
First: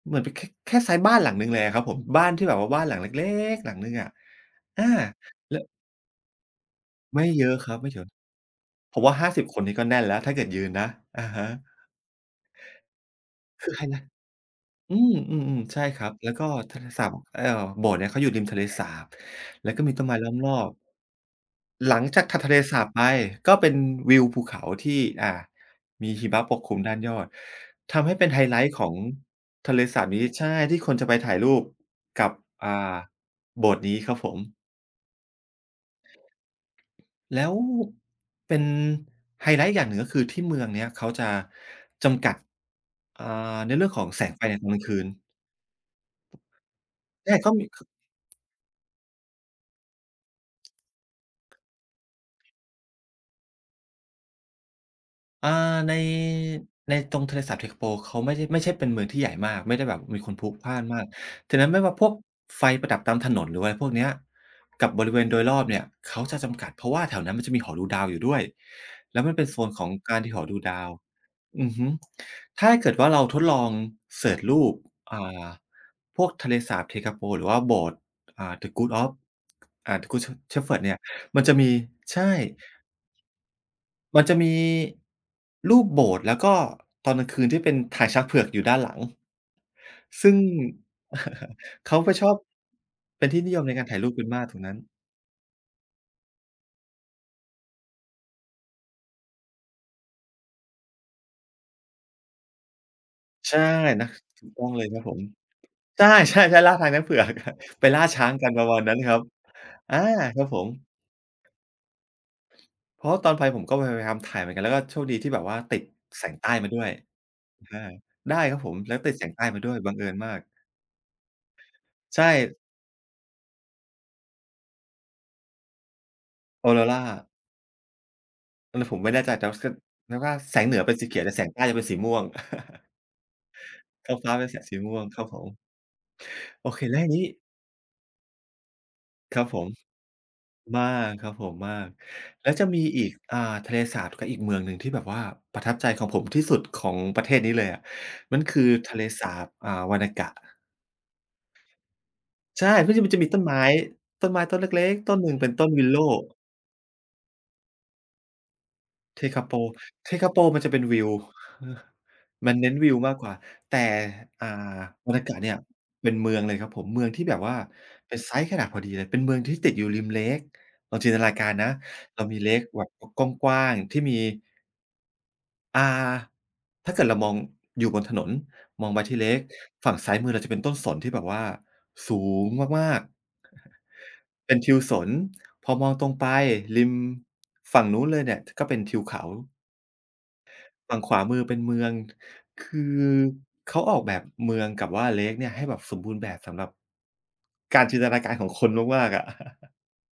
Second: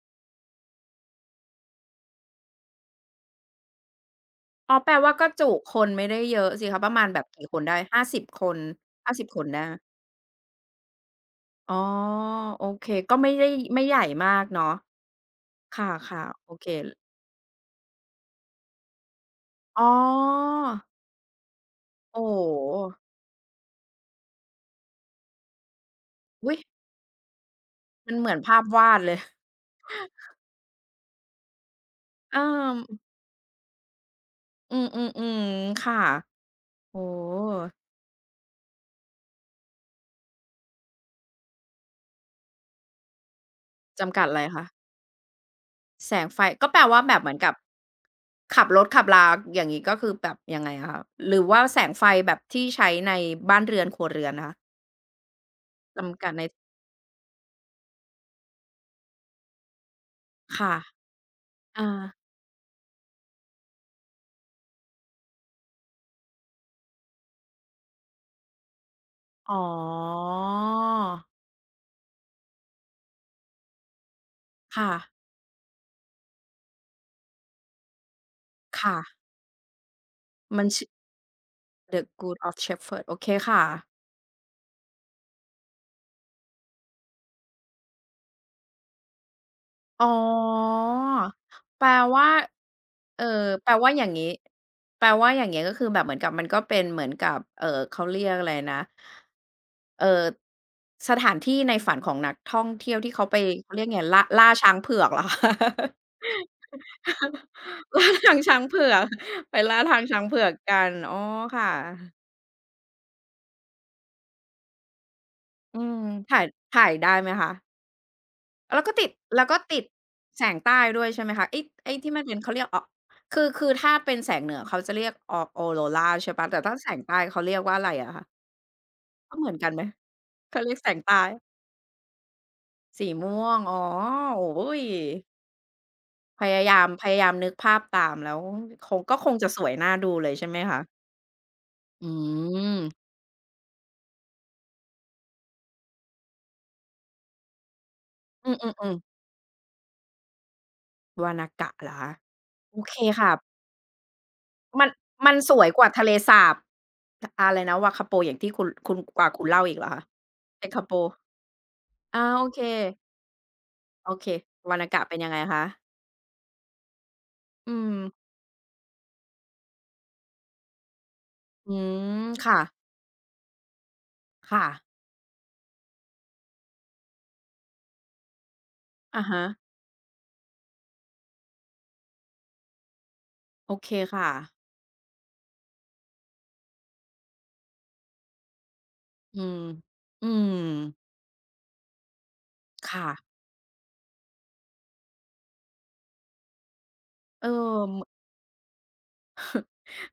[SPEAKER 2] เหมือนเป็นแค่แค่ไซซ์บ้านหลังหนึ่งเลยอะครับผมบ้านที่แบบว่าบ้านหลังเล็กๆหลังหนึ่งอะ
[SPEAKER 1] อ๋อ
[SPEAKER 2] อา
[SPEAKER 1] แปลว่าก็จุ
[SPEAKER 2] แล้ว
[SPEAKER 1] คนไม่ได้เยอะสิคะประมาณแบบ
[SPEAKER 2] ไม่เย
[SPEAKER 1] กี่ค
[SPEAKER 2] อะ
[SPEAKER 1] น
[SPEAKER 2] ค
[SPEAKER 1] ได้
[SPEAKER 2] รับไม่เย
[SPEAKER 1] ห้า
[SPEAKER 2] อะ
[SPEAKER 1] สิบคน
[SPEAKER 2] ผม
[SPEAKER 1] ห้า
[SPEAKER 2] ว่า
[SPEAKER 1] สิบคน
[SPEAKER 2] 50ค
[SPEAKER 1] ได้
[SPEAKER 2] น
[SPEAKER 1] ห
[SPEAKER 2] นี่ก็แน่นแล้วถ้าเกิดยืนนะอะฮะ
[SPEAKER 1] อ๋อโอเคก็ไม่ได้
[SPEAKER 2] คือไฮ
[SPEAKER 1] ไม่ให
[SPEAKER 2] ไละ
[SPEAKER 1] ญ่มากเนาะ
[SPEAKER 2] อืมอืมๆ
[SPEAKER 1] ค
[SPEAKER 2] ใช่ครับ
[SPEAKER 1] ่ะ
[SPEAKER 2] แล้ว
[SPEAKER 1] ๆ
[SPEAKER 2] ก็
[SPEAKER 1] โอเค
[SPEAKER 2] ทะเลสาบโบสถ์เนี่ยเขาอยู่ริมทะเลสาบแล้วก็
[SPEAKER 1] อ๋อ
[SPEAKER 2] มีต้นไม้ล้อมรอบหลังจาก
[SPEAKER 1] โอ้
[SPEAKER 2] ถั
[SPEAKER 1] โ
[SPEAKER 2] ดทะเลสาบไป
[SPEAKER 1] ฮ
[SPEAKER 2] ก็เป็นวิวภูเขาที่อ่ามีหิมะ
[SPEAKER 1] อุ๊
[SPEAKER 2] ป
[SPEAKER 1] ย
[SPEAKER 2] กคลุมด้านยอดทำ
[SPEAKER 1] มั
[SPEAKER 2] ให้
[SPEAKER 1] นเห
[SPEAKER 2] เป็น
[SPEAKER 1] มือน
[SPEAKER 2] ไฮไล
[SPEAKER 1] ภาพ
[SPEAKER 2] ต์ขอ
[SPEAKER 1] วา
[SPEAKER 2] ง
[SPEAKER 1] ดเลย
[SPEAKER 2] ทะเลสาบนี้ใช่ที่คนจะไปถ่ายรูปกับ
[SPEAKER 1] เออ
[SPEAKER 2] อ่าโบสถ์นี้ครับผม
[SPEAKER 1] อืมๆๆค่ะโอ้โ
[SPEAKER 2] แล้ว
[SPEAKER 1] ฮ
[SPEAKER 2] เป็นไฮไลต์อย่างหนึ่งก็คือที่เมืองเนี้ยเขาจะจำกัดอ่าในเรื่องของ
[SPEAKER 1] จำ
[SPEAKER 2] แส
[SPEAKER 1] กัด
[SPEAKER 2] ง
[SPEAKER 1] อะไร
[SPEAKER 2] ไฟใน
[SPEAKER 1] คะ
[SPEAKER 2] ตอนกลางคืน
[SPEAKER 1] แสงไฟก็แปลว่าแบบเหมื
[SPEAKER 2] ใช่
[SPEAKER 1] อนกั
[SPEAKER 2] เขา
[SPEAKER 1] บ
[SPEAKER 2] มี
[SPEAKER 1] ขับรถขับราอย่างงี้ก็คือแบบยังไงอะคะหรือว่าแสงไฟแบบที่ใช้ในบ้านเรือนครัวเรือนคะ
[SPEAKER 2] อ่าใน
[SPEAKER 1] จำกัดใน
[SPEAKER 2] ตรงทะเลสาบเท็กโปเขาไม่ได้ไม่ใช่เป็นเมืองที่ใหญ่มากไม่ได้แบบมีคนพลุกพ
[SPEAKER 1] ค่ะ
[SPEAKER 2] ล่านมากฉะนั้นไม่
[SPEAKER 1] อา
[SPEAKER 2] ว่าพวกไฟประดับตามถนนหรืออะไรพวกเนี้ยกับบริเวณโดยรอบเนี่ยเขาจะจำกัดเพราะว่าแถวนั้นมันจะมีหอดูดาวอยู่ด้วยแล้วมันเป็น
[SPEAKER 1] อ๋อ
[SPEAKER 2] โซนของการที่หอดูดาวอือฮึถ้าเกิดว่าเราทดลองเซิร์ชรูป
[SPEAKER 1] ค่ะ
[SPEAKER 2] อ่าพวกทะเลสาบเท็กโปหรือว่าโบสถ์The Good
[SPEAKER 1] ค่ะ
[SPEAKER 2] of The Good
[SPEAKER 1] มัน
[SPEAKER 2] Shepherd
[SPEAKER 1] ชื่อ
[SPEAKER 2] เนี่ยมันจะมี
[SPEAKER 1] The
[SPEAKER 2] ใช่
[SPEAKER 1] Good of Shepherd โอเคค่ะ
[SPEAKER 2] มันจะมีรูปโบสถ์แล้วก็ตอนกลางคืนที่เป็นถ่ายช้างเผือกอยู่ด้านหลัง
[SPEAKER 1] อ๋อ
[SPEAKER 2] ซึ่ง
[SPEAKER 1] แป
[SPEAKER 2] *laughs*
[SPEAKER 1] ล
[SPEAKER 2] เขาไปช
[SPEAKER 1] ว่า
[SPEAKER 2] อบ
[SPEAKER 1] เอ่อ
[SPEAKER 2] เป็นที่นิยม
[SPEAKER 1] แปล
[SPEAKER 2] ในการ
[SPEAKER 1] ว่า
[SPEAKER 2] ถ่า
[SPEAKER 1] อ
[SPEAKER 2] ย
[SPEAKER 1] ย่า
[SPEAKER 2] รู
[SPEAKER 1] ง
[SPEAKER 2] ปกั
[SPEAKER 1] งี้
[SPEAKER 2] นมากตรงนั้น
[SPEAKER 1] แปลว่าอย่างเงี้ยก็คือแบบเหมือนกับมันก็เป็นเหมือนกับ เขาเรียกอะไรนะเอ่อสถานที่ในฝันของนักท่องเที่ยวที่เขาไป
[SPEAKER 2] ใช่
[SPEAKER 1] เขาเรียกไง
[SPEAKER 2] นะถู
[SPEAKER 1] ล่า
[SPEAKER 2] กต้อ
[SPEAKER 1] ช้า
[SPEAKER 2] ง
[SPEAKER 1] ง
[SPEAKER 2] เลยค
[SPEAKER 1] เผื
[SPEAKER 2] รับ
[SPEAKER 1] อก
[SPEAKER 2] ผ
[SPEAKER 1] เหร
[SPEAKER 2] ม
[SPEAKER 1] อ *laughs*
[SPEAKER 2] ใช่ใช่ใช่ล่าทางช้างเผือ
[SPEAKER 1] คะ
[SPEAKER 2] ก *laughs* ไปล่า
[SPEAKER 1] ล่า
[SPEAKER 2] ช้าง
[SPEAKER 1] ทาง
[SPEAKER 2] กัน
[SPEAKER 1] ช้า
[SPEAKER 2] ป
[SPEAKER 1] ง
[SPEAKER 2] ระมาณ
[SPEAKER 1] เผื
[SPEAKER 2] นั้
[SPEAKER 1] อ
[SPEAKER 2] น
[SPEAKER 1] ก
[SPEAKER 2] ครับ
[SPEAKER 1] ไปล่า
[SPEAKER 2] อา
[SPEAKER 1] ทางช้าง
[SPEAKER 2] ค
[SPEAKER 1] เผื
[SPEAKER 2] รับ
[SPEAKER 1] อก
[SPEAKER 2] ผม
[SPEAKER 1] กันอ๋อค่ะ
[SPEAKER 2] เพราะว่าตอนไปผมก็พยายามถ่ายเหมือนกันแล้วก็โชคดีที่แบบว่า
[SPEAKER 1] อื
[SPEAKER 2] ติด
[SPEAKER 1] ม
[SPEAKER 2] แสง
[SPEAKER 1] ถ่าย
[SPEAKER 2] ใต้มาด้
[SPEAKER 1] ถ่า
[SPEAKER 2] วย
[SPEAKER 1] ยได้ไหมคะ
[SPEAKER 2] อาได้ครับผม
[SPEAKER 1] แล้วก็
[SPEAKER 2] แล้ว
[SPEAKER 1] ติด
[SPEAKER 2] ติดแสง
[SPEAKER 1] แล้
[SPEAKER 2] ใต้
[SPEAKER 1] วก็
[SPEAKER 2] มาด้วย
[SPEAKER 1] ติด
[SPEAKER 2] บังเอิญมาก
[SPEAKER 1] แสงใต้ด้วยใช่ไหมคะไอ้ที่มัน
[SPEAKER 2] ใช่
[SPEAKER 1] เป็นเขาเรียกอคือถ้าเป็นแสงเหนือเขาจะเรียกอออโรราใช่เปล่าแต่
[SPEAKER 2] ออ
[SPEAKER 1] ถ้า
[SPEAKER 2] โร
[SPEAKER 1] แสง
[SPEAKER 2] รา
[SPEAKER 1] ใต้เขาเรียกว่าอะไรอะคะ
[SPEAKER 2] เออผมไม่แน่ใจ
[SPEAKER 1] ก็เหมือนกันไหม
[SPEAKER 2] แต่ว่าแส
[SPEAKER 1] เขา
[SPEAKER 2] งเห
[SPEAKER 1] เรี
[SPEAKER 2] นื
[SPEAKER 1] ยก
[SPEAKER 2] อ
[SPEAKER 1] แส
[SPEAKER 2] เป็น
[SPEAKER 1] ง
[SPEAKER 2] สีเขีย
[SPEAKER 1] ใต้
[SPEAKER 2] วแต่แสงใต้จะเป็นสีม่วง *laughs*
[SPEAKER 1] สีม่วงอ๋อ
[SPEAKER 2] ท้องฟ้าเป็
[SPEAKER 1] โอ้
[SPEAKER 2] นแส
[SPEAKER 1] โฮ
[SPEAKER 2] งสีม่วงครับผมโอเคแล้ว
[SPEAKER 1] พ
[SPEAKER 2] อย่าง
[SPEAKER 1] ยา
[SPEAKER 2] งี้
[SPEAKER 1] ยามนึกภาพตามแล้วคงก็คง
[SPEAKER 2] ครับ
[SPEAKER 1] จะ
[SPEAKER 2] ผ
[SPEAKER 1] สวย
[SPEAKER 2] ม
[SPEAKER 1] น่าดูเลยใช่ไหมคะ
[SPEAKER 2] มากครับผมมาก
[SPEAKER 1] อื
[SPEAKER 2] แล้วจะ
[SPEAKER 1] ม
[SPEAKER 2] มีอีกทะเลสาบกับอีกเมืองหนึ่งที่แบบว่าประทับใจของผมที่สุดของประเทศนี้เลยอะมัน
[SPEAKER 1] อื
[SPEAKER 2] คือ
[SPEAKER 1] อๆ
[SPEAKER 2] ทะเล
[SPEAKER 1] ๆ
[SPEAKER 2] สาบวานากะ
[SPEAKER 1] วานากะเหรอคะ
[SPEAKER 2] ใช่
[SPEAKER 1] โอเค
[SPEAKER 2] มันจะมี
[SPEAKER 1] ค่ะ
[SPEAKER 2] ต้นไม้ต้น
[SPEAKER 1] มั
[SPEAKER 2] เล็
[SPEAKER 1] น
[SPEAKER 2] กๆต้นห
[SPEAKER 1] มั
[SPEAKER 2] นึ่
[SPEAKER 1] น
[SPEAKER 2] งเป็
[SPEAKER 1] ส
[SPEAKER 2] น
[SPEAKER 1] ว
[SPEAKER 2] ต้
[SPEAKER 1] ย
[SPEAKER 2] น
[SPEAKER 1] กว่าทะเล
[SPEAKER 2] Willow
[SPEAKER 1] สาบ อะไรนะวาคาโปอย่างที่คุณก
[SPEAKER 2] เท
[SPEAKER 1] ว่า
[SPEAKER 2] กา
[SPEAKER 1] คุณ
[SPEAKER 2] โป
[SPEAKER 1] เล่าอีกเหรอคะ
[SPEAKER 2] เทกาโปมัน
[SPEAKER 1] เป็
[SPEAKER 2] จะ
[SPEAKER 1] น
[SPEAKER 2] เป็
[SPEAKER 1] คา
[SPEAKER 2] น
[SPEAKER 1] โป
[SPEAKER 2] วิว *laughs* เออ
[SPEAKER 1] อาโอ
[SPEAKER 2] มัน
[SPEAKER 1] เค
[SPEAKER 2] เน้นวิวมากกว่าแต่
[SPEAKER 1] โอเค
[SPEAKER 2] อ่
[SPEAKER 1] วา
[SPEAKER 2] า
[SPEAKER 1] นากะ
[SPEAKER 2] บร
[SPEAKER 1] เป็
[SPEAKER 2] ร
[SPEAKER 1] น
[SPEAKER 2] ยา
[SPEAKER 1] ยัง
[SPEAKER 2] กา
[SPEAKER 1] ไง
[SPEAKER 2] ศเนี่ย
[SPEAKER 1] คะ
[SPEAKER 2] เป็นเมืองเลยครับผมเมืองที่แบบว่า
[SPEAKER 1] อืม
[SPEAKER 2] เป็นไซซ์ขนาดพอดีเลยเป็นเมืองที่ติดอยู่ริมเลกลองจินตนาการนะ
[SPEAKER 1] อื
[SPEAKER 2] เรา
[SPEAKER 1] ม
[SPEAKER 2] มีเล
[SPEAKER 1] ค่ะ
[SPEAKER 2] กแบบกว้างๆที่มี
[SPEAKER 1] ค่ะ
[SPEAKER 2] อ่าถ้าเกิดเรามองอยู่บนถนนมองไปที่
[SPEAKER 1] อะ
[SPEAKER 2] เลก
[SPEAKER 1] ฮะ
[SPEAKER 2] ฝั่งซ้ายมือเราจะเป็นต้นสนที่แบบว่าสูงมากๆ
[SPEAKER 1] โอเคค่ะ
[SPEAKER 2] *laughs* เป็นทิวสนพอมองตรงไปริมฝั่งนู้นเลยเนี่ยก็เป็นทิวเขา
[SPEAKER 1] อืมอืม
[SPEAKER 2] ฝั่งขวามือเป็นเมืองคือ
[SPEAKER 1] ค่ะ
[SPEAKER 2] เขาออกแบบเมืองกับว่า Lake เนี่ยให้แบบสมบูรณ์แบบสำหรับ
[SPEAKER 1] เอ
[SPEAKER 2] การ
[SPEAKER 1] อม
[SPEAKER 2] จินตนาการของคนมากๆอะ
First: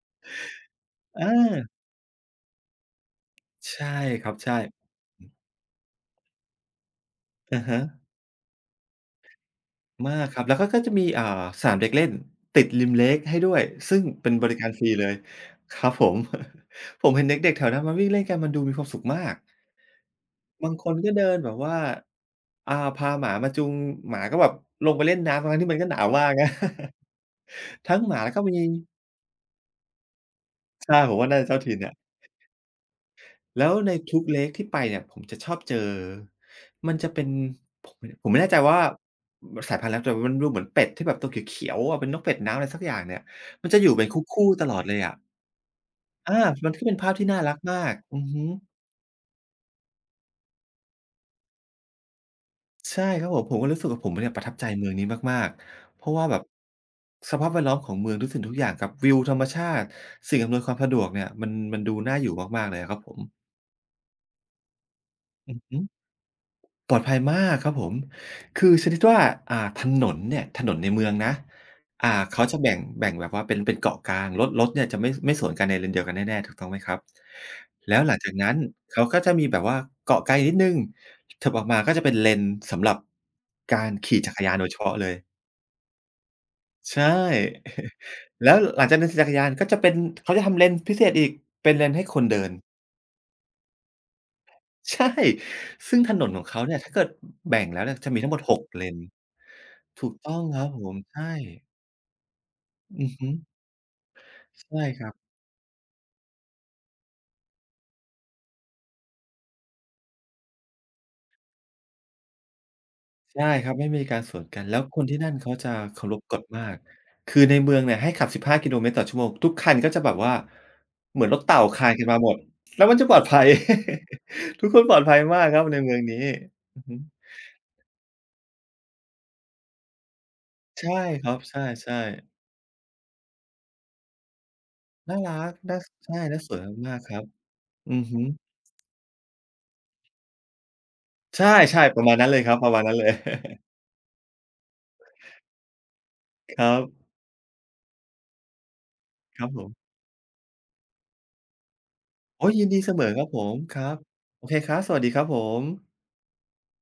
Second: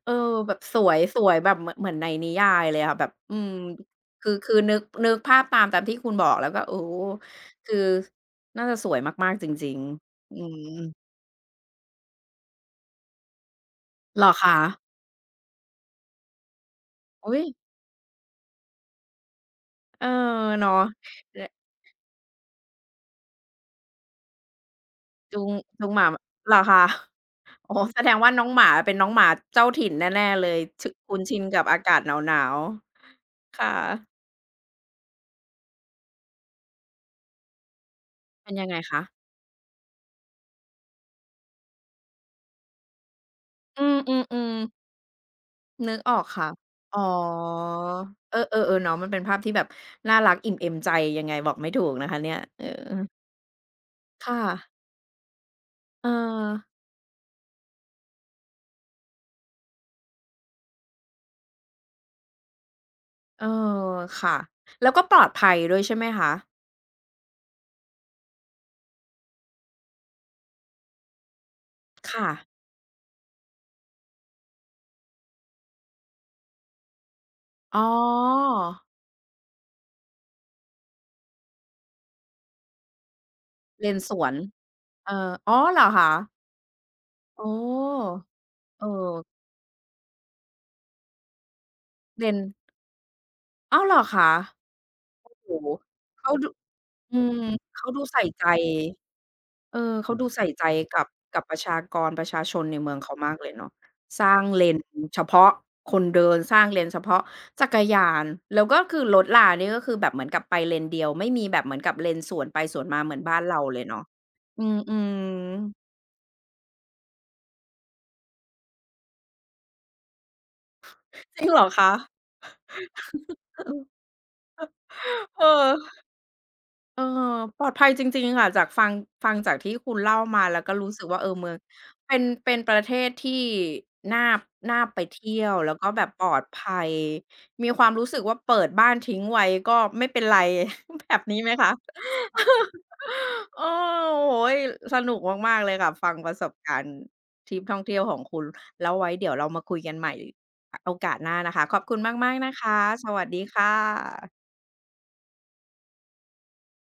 [SPEAKER 1] เออแบบสวยส
[SPEAKER 2] อ
[SPEAKER 1] วยแบบ
[SPEAKER 2] า
[SPEAKER 1] เหมือนในนิยายเลยอะแบบอืม
[SPEAKER 2] ใช่ครับ
[SPEAKER 1] คือ
[SPEAKER 2] ใช่
[SPEAKER 1] นึกภาพตามที่คุณบอกแล้วก็โอ้โฮ
[SPEAKER 2] อะ
[SPEAKER 1] คือ
[SPEAKER 2] ฮะ
[SPEAKER 1] น่าจะสวยมากๆจริง
[SPEAKER 2] มาก
[SPEAKER 1] ๆอื
[SPEAKER 2] ครับแล้วก็ก็จะ
[SPEAKER 1] ม
[SPEAKER 2] มีสนามเด็กเล่นติดริมเลกให้ด้วยซึ่ง
[SPEAKER 1] เหร
[SPEAKER 2] เป็
[SPEAKER 1] อ
[SPEAKER 2] นบ
[SPEAKER 1] คะ
[SPEAKER 2] ริการฟรีเลยครับผม *laughs* ผมเห็น
[SPEAKER 1] อุ๊ย
[SPEAKER 2] เด็กๆแถวนั้นมาวิ่งเล่นกันมันดูมีความสุขมาก
[SPEAKER 1] เออ
[SPEAKER 2] บาง
[SPEAKER 1] เนาะ
[SPEAKER 2] คนก็เดินแบบว่าพาหมามาจูงหมาก็แบบลงไปเล่นน้ำ
[SPEAKER 1] จูง
[SPEAKER 2] ทั้งๆที่มัน
[SPEAKER 1] จู
[SPEAKER 2] ก็
[SPEAKER 1] ง
[SPEAKER 2] ห
[SPEAKER 1] ห
[SPEAKER 2] นา
[SPEAKER 1] มา
[SPEAKER 2] วมากนะ
[SPEAKER 1] เหรอคะอ๋อ
[SPEAKER 2] *laughs* ทั้
[SPEAKER 1] แส
[SPEAKER 2] ง
[SPEAKER 1] ด
[SPEAKER 2] ห
[SPEAKER 1] ง
[SPEAKER 2] มา
[SPEAKER 1] ว่า
[SPEAKER 2] แล้วก็
[SPEAKER 1] น้อง
[SPEAKER 2] มี
[SPEAKER 1] หมาเป็นน้องหมาเจ้าถิ่นแน่ๆเลยชึ
[SPEAKER 2] ใช่ผม
[SPEAKER 1] คุ้น
[SPEAKER 2] ว่า
[SPEAKER 1] ชิ
[SPEAKER 2] น่า
[SPEAKER 1] น
[SPEAKER 2] จะเจ้า
[SPEAKER 1] กับ
[SPEAKER 2] ถิ่
[SPEAKER 1] อา
[SPEAKER 2] นอะ
[SPEAKER 1] กาศหนาวๆ
[SPEAKER 2] แล้
[SPEAKER 1] ค่ะ
[SPEAKER 2] วในทุก Lake ที่ไปเนี่ยผมจะชอบเจอมันจะเป็นผมไม่แน่
[SPEAKER 1] เป็น
[SPEAKER 2] ใจ
[SPEAKER 1] ยังไง
[SPEAKER 2] ว่า
[SPEAKER 1] คะ
[SPEAKER 2] สายพันธุ์อะไรแต่มันดูเหมือนเป็ดที่แบบตัวเขียวๆอะเป็นนกเป็ดน้ำอะไรสักอย่างเนี่ยมันจะ
[SPEAKER 1] อื
[SPEAKER 2] อยู่เป็นคู่
[SPEAKER 1] ม
[SPEAKER 2] ๆต
[SPEAKER 1] ๆ
[SPEAKER 2] ลอด
[SPEAKER 1] ๆ
[SPEAKER 2] เลยอะ
[SPEAKER 1] นึกออก
[SPEAKER 2] อา
[SPEAKER 1] ค่ะ
[SPEAKER 2] มันก็เป็
[SPEAKER 1] อ๋
[SPEAKER 2] นภาพที่น่ารัก
[SPEAKER 1] อ
[SPEAKER 2] มากอือ
[SPEAKER 1] เอ
[SPEAKER 2] ฮึ
[SPEAKER 1] อๆๆเนาะมันเป็นภาพที่แบบน่ารักอิ่มเอมใจยังไงบอกไม่ถูกนะคะเนี่ยเออ
[SPEAKER 2] ใช่ครับผมผมก็รู้สึกว่าผมเนี่ยป
[SPEAKER 1] ค่ะ
[SPEAKER 2] ระทับใจเมืองนี้มากๆเพ
[SPEAKER 1] เออ
[SPEAKER 2] ราะว่าแบบสภาพแวดล้อมของเมืองทุกสิ่งทุกอย่างกับวิวธรรมชาติสิ่งอำนวยความสะดวกเนี่ยมันดูน่าอยู่มากๆเลยอะครับผม
[SPEAKER 1] เออค่ะแล้วก็ปลอดภั
[SPEAKER 2] อื
[SPEAKER 1] ย
[SPEAKER 2] อ
[SPEAKER 1] ด้
[SPEAKER 2] ฮึ
[SPEAKER 1] วยใช่ไหมคะ
[SPEAKER 2] ปลอดภัยมากครับผมคือชนิดว่าถนนเนี่ยถนนในเมืองนะ
[SPEAKER 1] ค่ะ
[SPEAKER 2] เขาจะแบ่งแบบว่าเป็นเกาะกลางรถเนี่ยจะไม่สวนกันในเลนเดียวกันแน่ๆถูกต้องไหมครับ
[SPEAKER 1] อ๋อ
[SPEAKER 2] แล้วหลังจากนั้นเขาก็จะมีแบบว่าเกาะกลางอีกนิดหนึ่งถัดออกมาก็จะเป็นเลนสำหรับกา
[SPEAKER 1] เล
[SPEAKER 2] ร
[SPEAKER 1] นส
[SPEAKER 2] ขี่
[SPEAKER 1] ว
[SPEAKER 2] จั
[SPEAKER 1] น
[SPEAKER 2] กรยานโดยเฉพาะเล
[SPEAKER 1] เอ
[SPEAKER 2] ย
[SPEAKER 1] ออ๋อเหรอคะ
[SPEAKER 2] ใช่
[SPEAKER 1] โอ้
[SPEAKER 2] *laughs* แล้วหลั
[SPEAKER 1] เออ
[SPEAKER 2] งจากเลนจักรยานก็จะเป็นเขาจะทำเลนพิเศษอีกเป็นเลนให้ค
[SPEAKER 1] เป
[SPEAKER 2] น
[SPEAKER 1] น
[SPEAKER 2] เดิน
[SPEAKER 1] อ้าวเหรอคะ
[SPEAKER 2] ใช่
[SPEAKER 1] โอ้โฮ
[SPEAKER 2] ซึ่งถนน
[SPEAKER 1] เขา
[SPEAKER 2] ของ
[SPEAKER 1] ดู
[SPEAKER 2] เขาเนี่ยถ้าเกิด
[SPEAKER 1] อืม
[SPEAKER 2] แบ่งแล้ว
[SPEAKER 1] เขา
[SPEAKER 2] เนี่ย
[SPEAKER 1] ดู
[SPEAKER 2] จะมี
[SPEAKER 1] ใส่
[SPEAKER 2] ทั้งหมด
[SPEAKER 1] ใจ
[SPEAKER 2] 6เลน
[SPEAKER 1] เออ
[SPEAKER 2] ถู
[SPEAKER 1] เขา
[SPEAKER 2] ก
[SPEAKER 1] ดู
[SPEAKER 2] ต้อง
[SPEAKER 1] ใส่
[SPEAKER 2] ค
[SPEAKER 1] ใจ
[SPEAKER 2] รับผม
[SPEAKER 1] กับ
[SPEAKER 2] ใช่
[SPEAKER 1] ประชากรประชาชนในเมือง
[SPEAKER 2] อือ
[SPEAKER 1] เขา
[SPEAKER 2] ฮึ
[SPEAKER 1] มากเลยเนาะสร้างเลน
[SPEAKER 2] ใช่ครับ
[SPEAKER 1] เฉพาะคนเดินสร้างเลนเฉพาะจักรยานแล้วก็คือรถรานี่ก็คือแบบเหมือนกับไปเลนเดียวไม่มีแบบเหมือนกับเลนสวนไปสวนมาเหมือนบ้าน
[SPEAKER 2] ใช่
[SPEAKER 1] เรา
[SPEAKER 2] ครับ
[SPEAKER 1] เลย
[SPEAKER 2] ไม่มี
[SPEAKER 1] เนาะ
[SPEAKER 2] การสวนกัน แล้วค
[SPEAKER 1] อื
[SPEAKER 2] นที่นั่น
[SPEAKER 1] ม
[SPEAKER 2] เขาจะ
[SPEAKER 1] ๆ
[SPEAKER 2] เคารพกฎมากคือในเมืองเนี่ยให้ขับ15 กิโลเมตรต่อชั่วโมงทุกคันก็จะแบบว่าเหมือนร
[SPEAKER 1] จ
[SPEAKER 2] ถ
[SPEAKER 1] ริงเหร
[SPEAKER 2] เต่า
[SPEAKER 1] อ
[SPEAKER 2] คลา
[SPEAKER 1] คะ
[SPEAKER 2] นกันมาหมดแล้วมันจะปลอดภัย *laughs* ทุกคนปลอดภัย
[SPEAKER 1] เ
[SPEAKER 2] มากครับใน
[SPEAKER 1] ออ
[SPEAKER 2] เมืองนี้อือฮึ
[SPEAKER 1] เออปลอดภัยจริงๆค่ะจากฟังจากที่คุณเล่ามาแล้วก็รู้
[SPEAKER 2] ใช่
[SPEAKER 1] สึกว่า
[SPEAKER 2] ค
[SPEAKER 1] เออ
[SPEAKER 2] รับ
[SPEAKER 1] เมือ
[SPEAKER 2] ใช
[SPEAKER 1] ง
[SPEAKER 2] ่ๆ
[SPEAKER 1] เป็นประเทศที่น่าน่าไป
[SPEAKER 2] น่า
[SPEAKER 1] เที่ย
[SPEAKER 2] รัก
[SPEAKER 1] วแล้ว
[SPEAKER 2] น่า
[SPEAKER 1] ก็แบบป
[SPEAKER 2] ใช่
[SPEAKER 1] ลอ
[SPEAKER 2] น่า
[SPEAKER 1] ด
[SPEAKER 2] สวย
[SPEAKER 1] ภัย
[SPEAKER 2] มากๆครับ
[SPEAKER 1] มีความ
[SPEAKER 2] อือ
[SPEAKER 1] รู้สึ
[SPEAKER 2] ฮึ
[SPEAKER 1] กว่าเปิดบ้านทิ้งไว้ก็ไม่เป็นไร *laughs* แบบนี้
[SPEAKER 2] ใช
[SPEAKER 1] ไหมคะ
[SPEAKER 2] ่ๆประมาณนั้นเลยครับประมาณนั้นเลย
[SPEAKER 1] เออโอ้โฮสนุกมากๆเลยค่ะฟังประสบ
[SPEAKER 2] ครั
[SPEAKER 1] การณ์
[SPEAKER 2] บ
[SPEAKER 1] ทริปท่องเที่ยวของคุณแล้วไว้เดี๋ยว
[SPEAKER 2] ค
[SPEAKER 1] เรา
[SPEAKER 2] รับผ
[SPEAKER 1] มา
[SPEAKER 2] ม
[SPEAKER 1] คุยกันใหม่โอกาสหน้านะคะขอบคุณมากๆ
[SPEAKER 2] โอ้
[SPEAKER 1] นะ
[SPEAKER 2] ยยิน
[SPEAKER 1] คะ
[SPEAKER 2] ดีเสม
[SPEAKER 1] ส
[SPEAKER 2] อค
[SPEAKER 1] วั
[SPEAKER 2] รั
[SPEAKER 1] ส
[SPEAKER 2] บผ
[SPEAKER 1] ดี
[SPEAKER 2] ม
[SPEAKER 1] ค่
[SPEAKER 2] ครับ โอ
[SPEAKER 1] ะ
[SPEAKER 2] เคครับ สวัสดีครับผม